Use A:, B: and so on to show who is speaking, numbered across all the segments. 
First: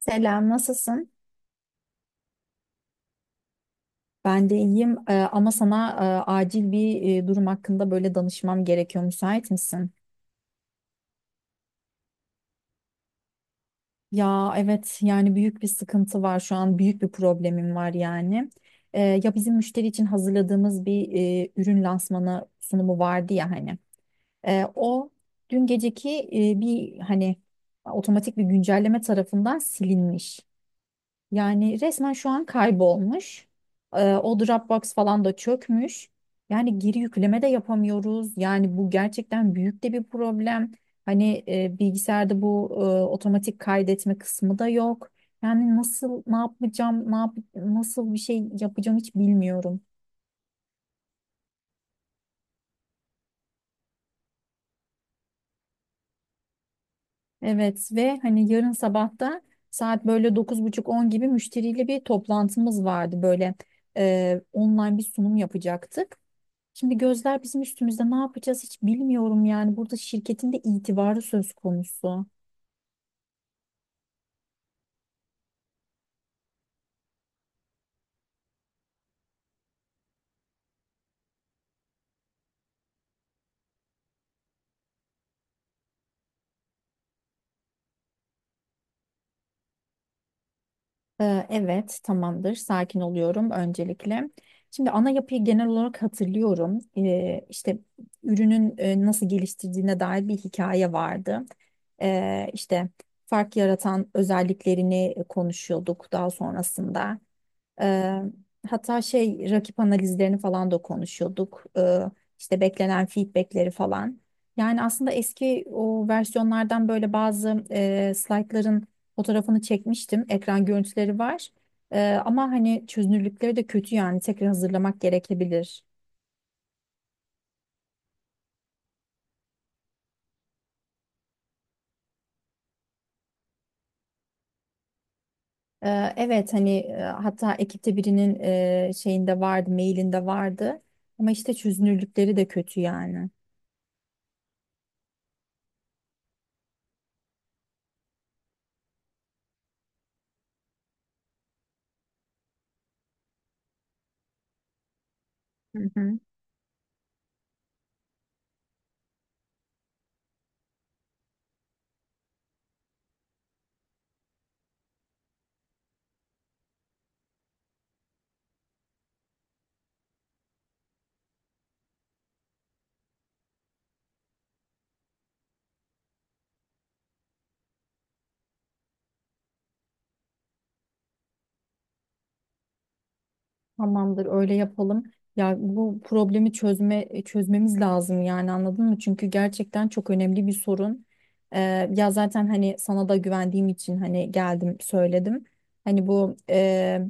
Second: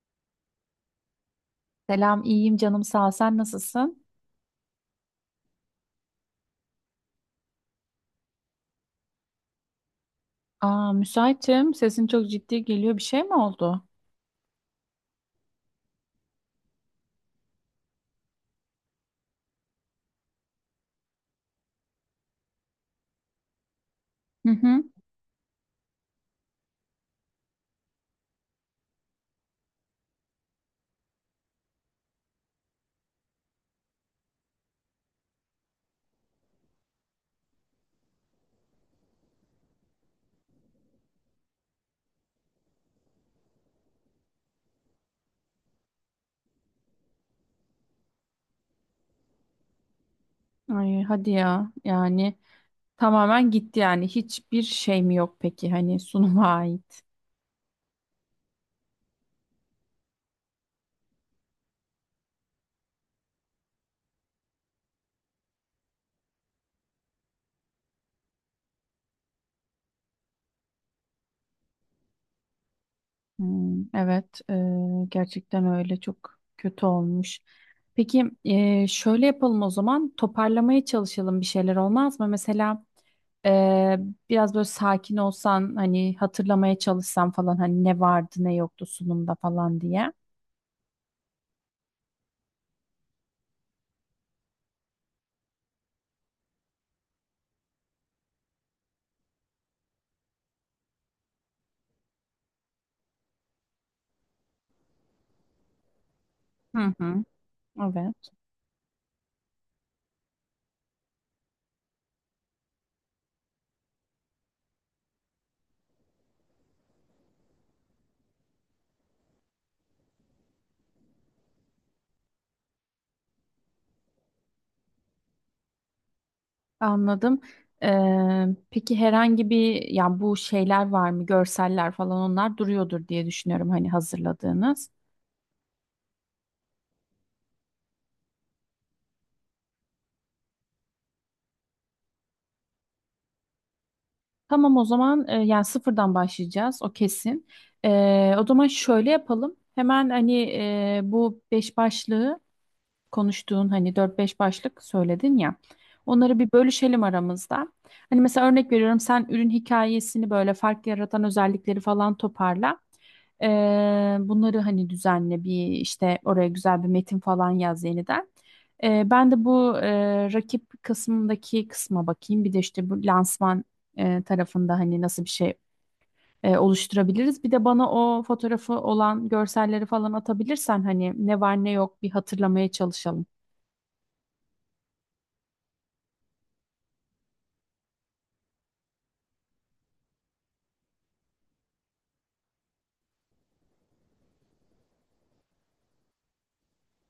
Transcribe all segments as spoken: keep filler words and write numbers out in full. A: Selam, nasılsın?
B: Selam, iyiyim canım sağ ol. Sen nasılsın?
A: Ben de iyiyim. Ee, ama sana e, acil bir e, durum hakkında böyle danışmam gerekiyor. Müsait misin?
B: Aa, müsaitim. Sesin çok ciddi geliyor. Bir şey mi oldu?
A: Ya evet yani büyük bir sıkıntı var şu an büyük bir problemim var yani. Ee, ya bizim müşteri için hazırladığımız bir e, ürün lansmanı sunumu vardı ya hani.
B: Hı
A: Ee,
B: hı.
A: o dün geceki e, bir hani otomatik bir güncelleme tarafından silinmiş. Yani resmen şu an kaybolmuş. Ee, o Dropbox falan da çökmüş. Yani geri yükleme de yapamıyoruz. Yani bu gerçekten büyük de bir problem. Hani e, bilgisayarda bu e, otomatik kaydetme kısmı da yok. Yani nasıl ne yapacağım, ne yap nasıl bir şey yapacağım hiç bilmiyorum.
B: Ay, hadi ya. Yani tamamen gitti yani. Hiçbir şey mi yok peki? Hani sunuma ait.
A: Evet ve hani yarın sabah da saat böyle dokuz buçuk on gibi müşteriyle bir toplantımız vardı. Böyle e, online bir sunum yapacaktık. Şimdi gözler bizim üstümüzde ne yapacağız hiç bilmiyorum yani. Burada şirketin de itibarı söz konusu.
B: Hmm, evet, e, gerçekten öyle çok kötü olmuş. Peki e, şöyle yapalım o zaman toparlamaya çalışalım bir şeyler olmaz mı? Mesela e, biraz böyle sakin olsan hani hatırlamaya çalışsan falan hani ne vardı ne yoktu sunumda falan diye.
A: Ee, evet tamamdır sakin oluyorum öncelikle. Şimdi ana yapıyı genel olarak hatırlıyorum. Ee, işte ürünün e, nasıl geliştirdiğine dair bir hikaye vardı. Ee, işte fark yaratan özelliklerini konuşuyorduk daha
B: Hı
A: sonrasında.
B: hı,
A: Eee,
B: evet.
A: Hatta şey rakip analizlerini falan da konuşuyorduk. Eee, işte beklenen feedbackleri falan. Yani aslında eski o versiyonlardan böyle bazı eee slaytların fotoğrafını çekmiştim. Ekran görüntüleri var. Eee, ama hani çözünürlükleri de kötü yani tekrar hazırlamak gerekebilir.
B: Anladım. Ee, peki herhangi bir ya bu şeyler var mı? Görseller falan onlar duruyordur diye düşünüyorum hani hazırladığınız.
A: Eee, evet hani eee, hatta ekipte birinin eee, şeyinde vardı, mailinde vardı. Ama işte çözünürlükleri de kötü yani.
B: Tamam o zaman e, yani sıfırdan başlayacağız o kesin. Ee, o zaman şöyle yapalım. Hemen hani e, bu beş başlığı konuştuğun hani dört beş başlık söyledin ya.
A: Hı hı.
B: Onları bir bölüşelim aramızda. Hani mesela örnek veriyorum sen ürün hikayesini böyle fark yaratan özellikleri falan toparla. Ee, bunları hani düzenle bir işte oraya güzel bir metin falan yaz yeniden. Ee, ben de bu e, rakip kısmındaki kısma bakayım. Bir de işte bu lansman e, tarafında hani nasıl bir şey e, oluşturabiliriz. Bir de bana o fotoğrafı olan görselleri falan atabilirsen hani ne var ne yok bir hatırlamaya çalışalım.
A: Tamamdır, öyle yapalım. Ya bu problemi çözme e, çözmemiz lazım yani anladın mı? Çünkü gerçekten çok önemli bir sorun. Ee, Ya zaten hani sana da güvendiğim için hani geldim söyledim. Hani bu e,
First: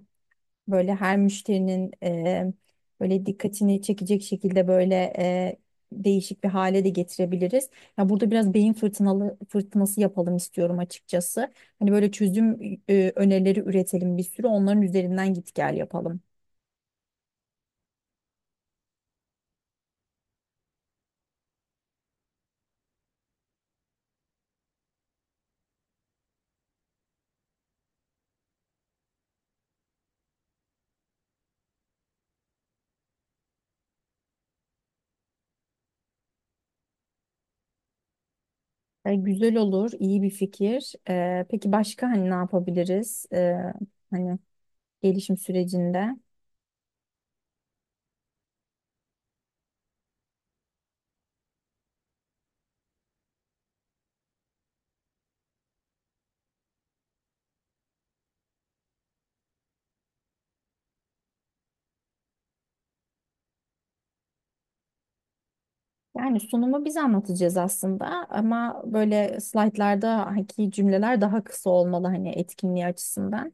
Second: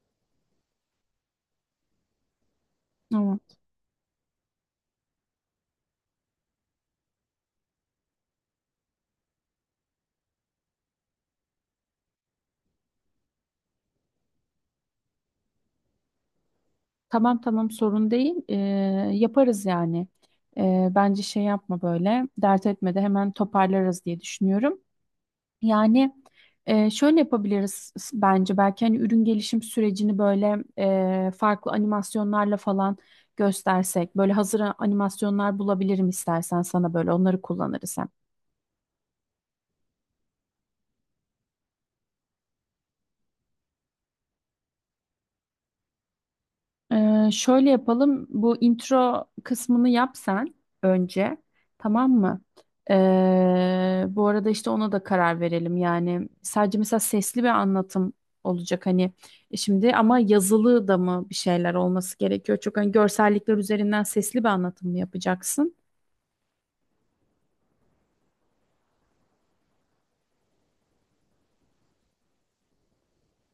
A: böyle her müşterinin e, böyle
B: Tamam
A: dikkatini çekecek şekilde böyle e, değişik bir hale de getirebiliriz. Ya burada biraz beyin fırtınalı fırtınası yapalım istiyorum açıkçası. Hani böyle çözüm e, önerileri üretelim bir sürü onların üzerinden git gel yapalım.
B: tamam tamam, sorun değil. Ee, yaparız yani. Ee, bence şey yapma böyle dert etme de hemen toparlarız diye düşünüyorum. Yani e, şöyle yapabiliriz s- bence belki hani ürün gelişim sürecini böyle e, farklı animasyonlarla falan göstersek. Böyle hazır animasyonlar bulabilirim istersen sana böyle onları kullanırız.
A: E, güzel olur, iyi bir fikir. E, peki başka hani ne yapabiliriz? E, hani gelişim sürecinde.
B: Ee, şöyle yapalım. Bu intro kısmını yap sen önce. Tamam mı? Ee, bu arada işte ona da karar verelim. Yani sadece mesela sesli bir anlatım olacak hani. E, şimdi ama yazılı da mı bir şeyler olması gerekiyor? Çok hani görsellikler üzerinden sesli bir anlatım mı yapacaksın?
A: Yani sunumu biz anlatacağız aslında ama böyle slaytlardaki cümleler daha kısa olmalı hani etkinliği açısından.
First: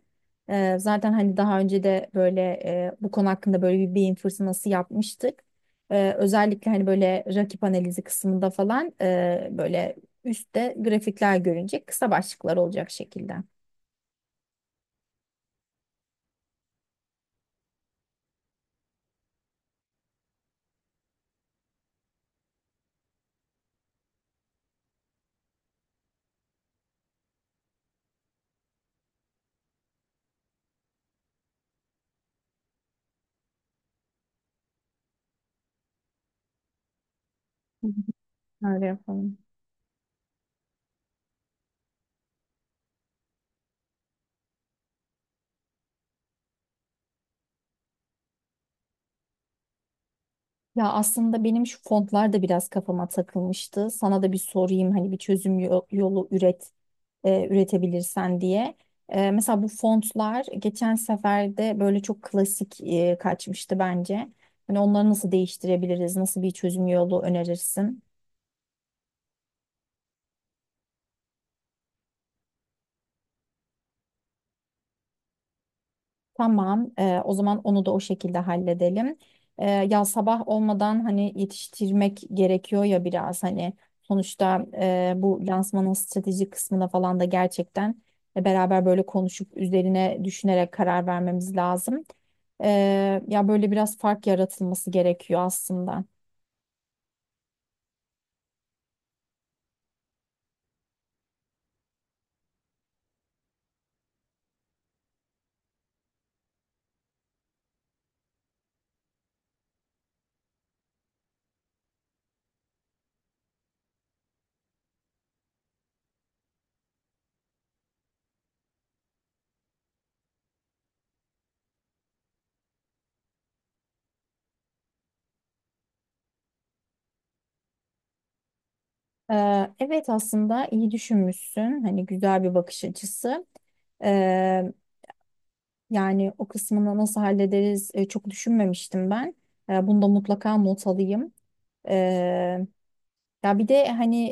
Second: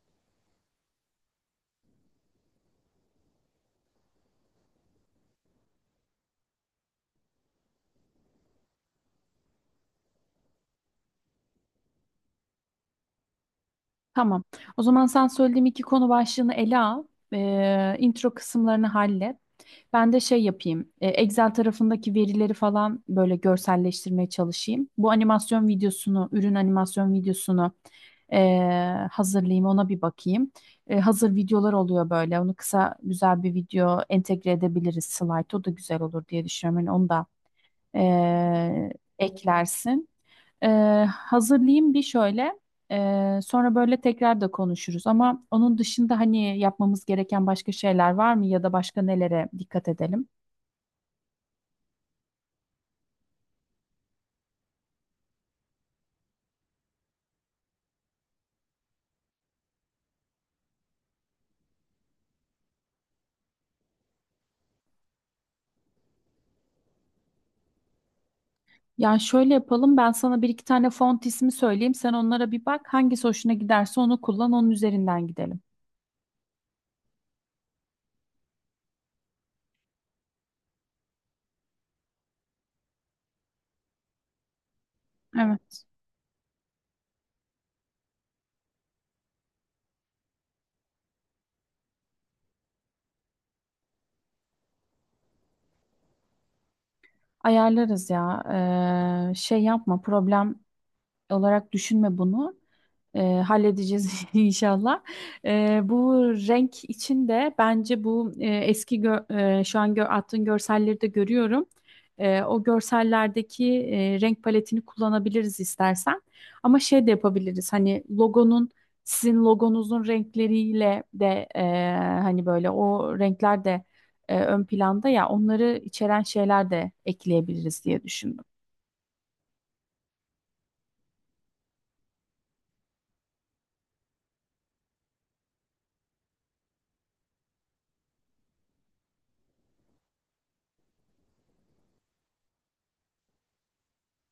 A: Ee, zaten hani daha önce de böyle e, bu konu hakkında böyle bir beyin fırtınası yapmıştık. Ee, özellikle hani böyle rakip analizi kısmında falan e, böyle üstte grafikler görünecek kısa başlıklar olacak şekilde. Hı
B: Tamam. O zaman sen söylediğim iki konu başlığını ele al. Ee, intro kısımlarını hallet. Ben de şey yapayım. e, Excel tarafındaki verileri falan böyle görselleştirmeye çalışayım. Bu animasyon videosunu, ürün animasyon videosunu e, hazırlayayım. Ona bir bakayım. E, hazır videolar oluyor böyle. Onu kısa güzel bir video entegre edebiliriz slide. O da güzel olur diye düşünüyorum. Yani onu da
A: hı, öyle
B: e,
A: yapalım.
B: eklersin. E, Hazırlayayım bir şöyle. E, sonra böyle tekrar da konuşuruz. Ama onun dışında hani yapmamız gereken başka şeyler var mı ya da başka nelere dikkat edelim?
A: Ya aslında benim şu fontlar da biraz kafama takılmıştı. Sana da bir sorayım hani bir çözüm yo- yolu üret e, üretebilirsen diye. E, mesela bu fontlar geçen sefer de böyle çok klasik e, kaçmıştı bence. Hani onları nasıl değiştirebiliriz? Nasıl bir çözüm yolu önerirsin?
B: Ya şöyle yapalım ben sana bir iki tane font ismi söyleyeyim sen onlara bir bak hangisi hoşuna giderse onu kullan onun üzerinden gidelim.
A: Tamam, e, o zaman onu da o şekilde halledelim. E, ya sabah olmadan hani yetiştirmek gerekiyor ya biraz hani sonuçta e, bu
B: Evet.
A: lansmanın strateji kısmına falan da gerçekten e, beraber böyle konuşup üzerine düşünerek karar vermemiz lazım. E, Ya böyle biraz fark yaratılması gerekiyor aslında.
B: Ayarlarız ya. Ee, şey yapma problem olarak düşünme bunu. Ee, halledeceğiz inşallah. Ee, bu renk için de bence bu e, eski gö- e, şu an gö attığın görselleri de görüyorum. Ee, o görsellerdeki e, renk paletini kullanabiliriz istersen. Ama şey de yapabiliriz. Hani logonun sizin logonuzun renkleriyle de e, hani böyle o renkler de e, ön planda ya onları içeren şeyler de ekleyebiliriz diye düşündüm.
A: Ee, evet aslında iyi düşünmüşsün. Hani güzel bir bakış açısı. Ee, Yani o kısmını nasıl hallederiz e, çok düşünmemiştim ben. Ee, bunu da mutlaka not alayım. Ee, Ya bir de hani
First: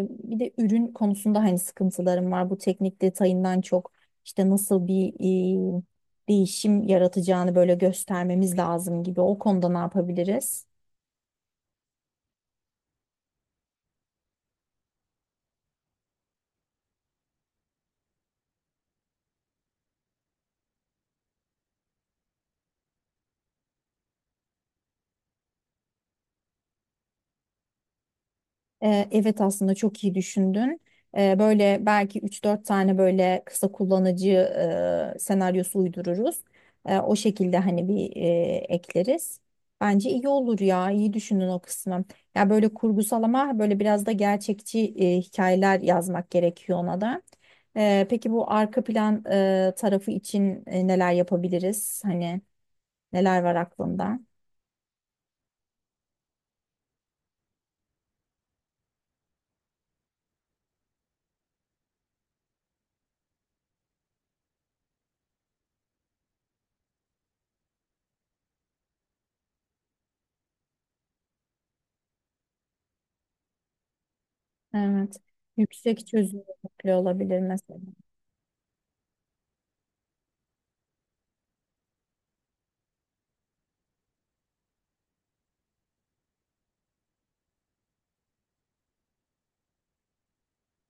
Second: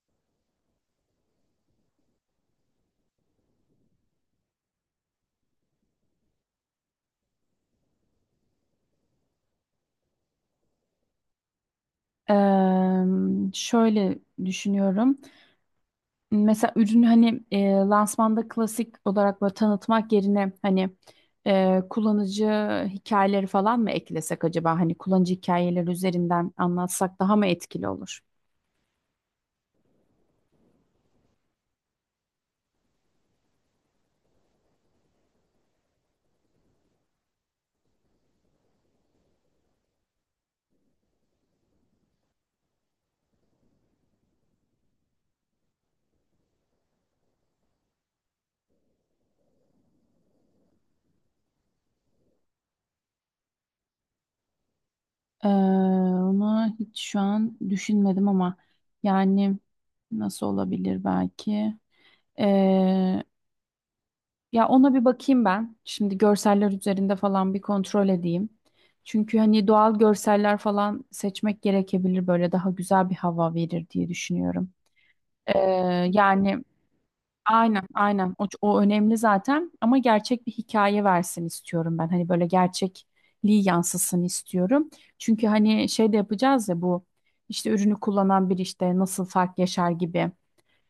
A: e, bir de ürün konusunda hani sıkıntılarım var. Bu teknik detayından çok işte nasıl bir e, değişim yaratacağını böyle göstermemiz lazım gibi. O konuda ne yapabiliriz?
B: Eee, Şöyle düşünüyorum. Mesela ürünü hani e, lansmanda klasik olarak böyle tanıtmak yerine hani e, kullanıcı hikayeleri falan mı eklesek acaba? Hani kullanıcı hikayeleri üzerinden anlatsak daha mı etkili olur?
A: Ee, Evet aslında çok iyi düşündün. Ee, Böyle belki üç dört tane böyle kısa kullanıcı e, senaryosu uydururuz. E, O şekilde hani bir e, ekleriz. Bence iyi olur ya. İyi düşündün o kısmı. Ya böyle kurgusal ama böyle biraz da gerçekçi e, hikayeler yazmak gerekiyor ona da. E, Peki bu arka plan e, tarafı için e, neler yapabiliriz? Hani neler var aklında?
B: Eee onu hiç şu an düşünmedim ama yani nasıl olabilir belki? Eee, Ya ona bir bakayım ben. Şimdi görseller üzerinde falan bir kontrol edeyim. Çünkü hani doğal görseller falan seçmek gerekebilir böyle daha güzel bir hava verir diye düşünüyorum.
A: Evet.
B: Ee,
A: Yüksek
B: Yani
A: çözünürlüklü olabilir mesela.
B: aynen aynen o, o önemli zaten ama gerçek bir hikaye versin istiyorum ben. Hani böyle gerçekliği yansısın istiyorum. Çünkü hani şey de yapacağız ya bu işte ürünü kullanan bir işte nasıl fark yaşar gibi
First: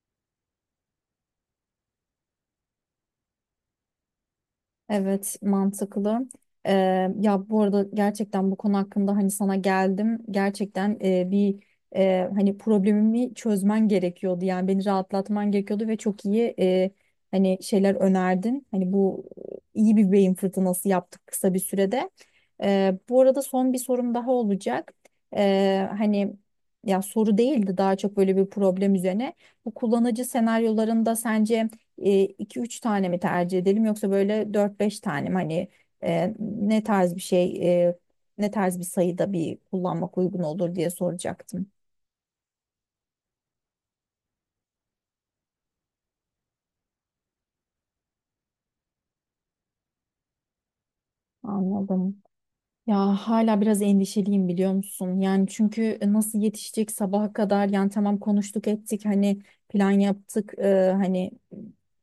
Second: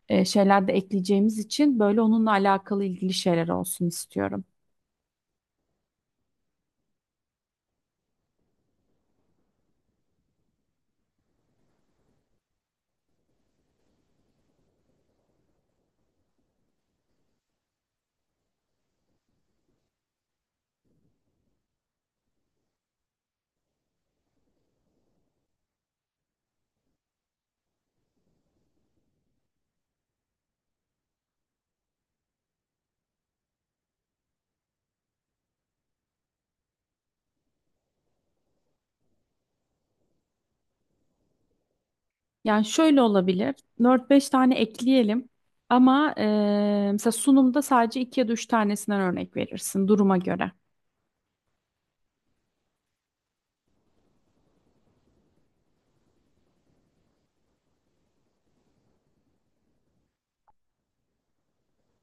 B: e, şeyler de ekleyeceğimiz için böyle onunla alakalı ilgili şeyler olsun istiyorum.
A: Evet, mantıklı. Ee, Ya bu arada gerçekten bu konu hakkında hani sana geldim. Gerçekten e, bir e, hani problemimi çözmen gerekiyordu. Yani beni rahatlatman gerekiyordu ve çok iyi e, hani şeyler önerdin. Hani bu iyi bir beyin fırtınası yaptık kısa bir sürede. Ee, bu arada son bir sorum daha olacak. Ee, hani ya soru değildi daha çok böyle bir problem üzerine. Bu kullanıcı senaryolarında sence iki üç tane mi tercih edelim yoksa böyle dört beş tane mi? Hani e, ne tarz bir şey, e, ne tarz bir sayıda bir kullanmak uygun olur diye soracaktım.
B: Yani şöyle olabilir. Dört beş tane ekleyelim. Ama eee, mesela sunumda sadece iki ya da üç tanesinden örnek verirsin duruma göre.
A: Anladım. Ya hala biraz endişeliyim biliyor musun? Yani çünkü e, nasıl yetişecek sabaha kadar yani tamam konuştuk ettik hani plan yaptık e, hani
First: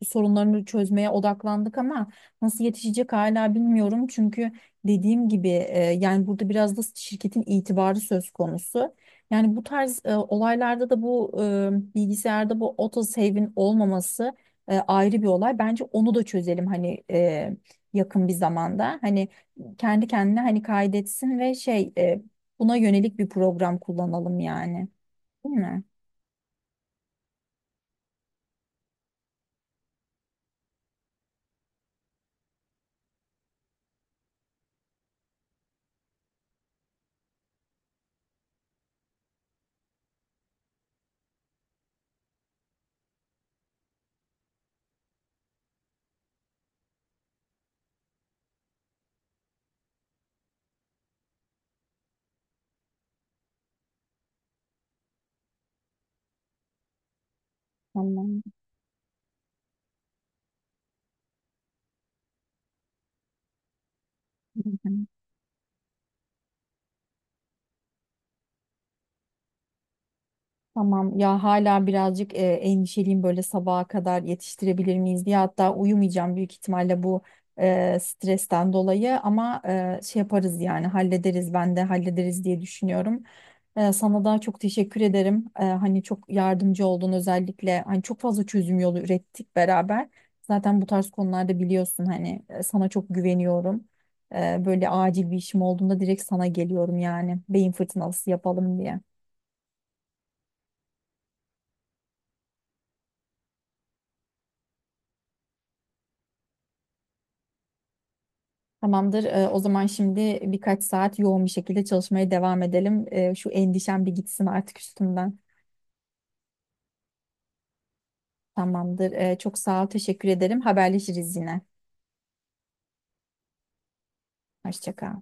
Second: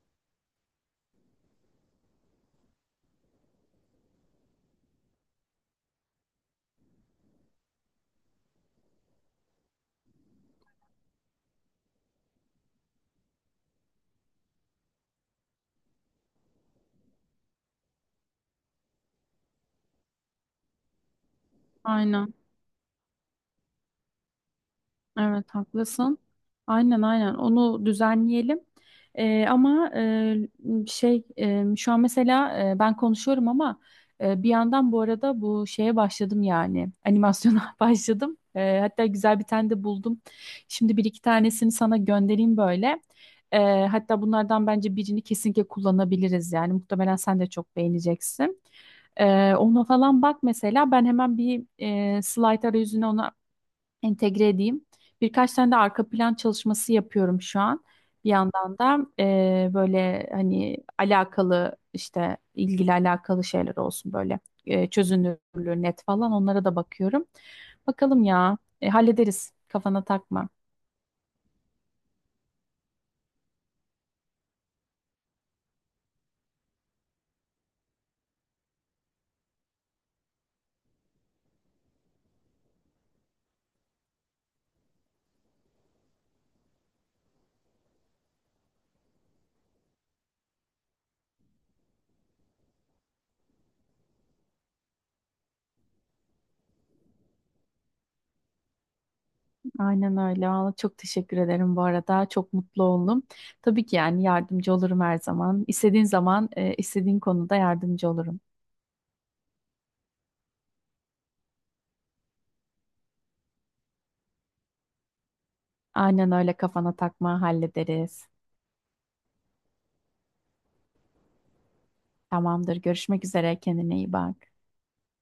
A: sorunlarını çözmeye odaklandık ama nasıl yetişecek hala bilmiyorum. Çünkü dediğim gibi e, yani burada biraz da şirketin itibarı söz konusu. Yani bu tarz e, olaylarda da bu e, bilgisayarda bu autosave'in olmaması e, ayrı bir olay. Bence onu da çözelim hani e, yakın bir zamanda. Hani kendi kendine hani kaydetsin ve şey e,
B: Aynen.
A: buna yönelik bir program kullanalım yani.
B: Evet
A: Değil mi?
B: haklısın. Aynen aynen onu düzenleyelim. Ee, ama e, şey e, şu an mesela e, ben konuşuyorum ama e, bir yandan bu arada bu şeye başladım yani animasyona başladım. E, hatta güzel bir tane de buldum. Şimdi bir iki tanesini sana göndereyim böyle. E, hatta bunlardan bence birini kesinlikle kullanabiliriz yani muhtemelen sen de çok beğeneceksin. E, ona falan bak mesela ben hemen bir e, slide arayüzüne ona entegre edeyim. Birkaç tane de arka plan çalışması yapıyorum şu an. Bir
A: Tamam.
B: yandan da e, böyle hani alakalı işte ilgili alakalı şeyler olsun böyle e, çözünürlüğü net falan onlara da bakıyorum. Bakalım ya. E, hallederiz kafana takma.
A: Tamam ya hala birazcık e, endişeliyim böyle sabaha kadar yetiştirebilir miyiz diye hatta uyumayacağım büyük ihtimalle bu e, stresten dolayı ama e, şey yaparız yani hallederiz ben de hallederiz diye düşünüyorum. E, sana da çok teşekkür ederim. E, hani çok yardımcı oldun özellikle hani çok fazla çözüm yolu ürettik beraber. Zaten bu tarz konularda biliyorsun hani e, sana çok güveniyorum. E, böyle acil bir işim olduğunda direkt sana geliyorum yani beyin fırtınası yapalım diye.
B: Aynen öyle. Valla çok teşekkür ederim bu arada. Çok mutlu oldum. Tabii ki yani yardımcı olurum her zaman. İstediğin zaman, e, istediğin konuda yardımcı olurum.
A: Tamamdır. Ee, o zaman şimdi birkaç saat yoğun bir şekilde çalışmaya devam edelim. Ee, şu endişem bir gitsin artık üstümden.
B: Aynen öyle kafana takma hallederiz.
A: Tamamdır. Ee, çok sağ ol, teşekkür ederim. Haberleşiriz yine.
B: Tamamdır. Görüşmek üzere. Kendine iyi bak.
A: Hoşça kal.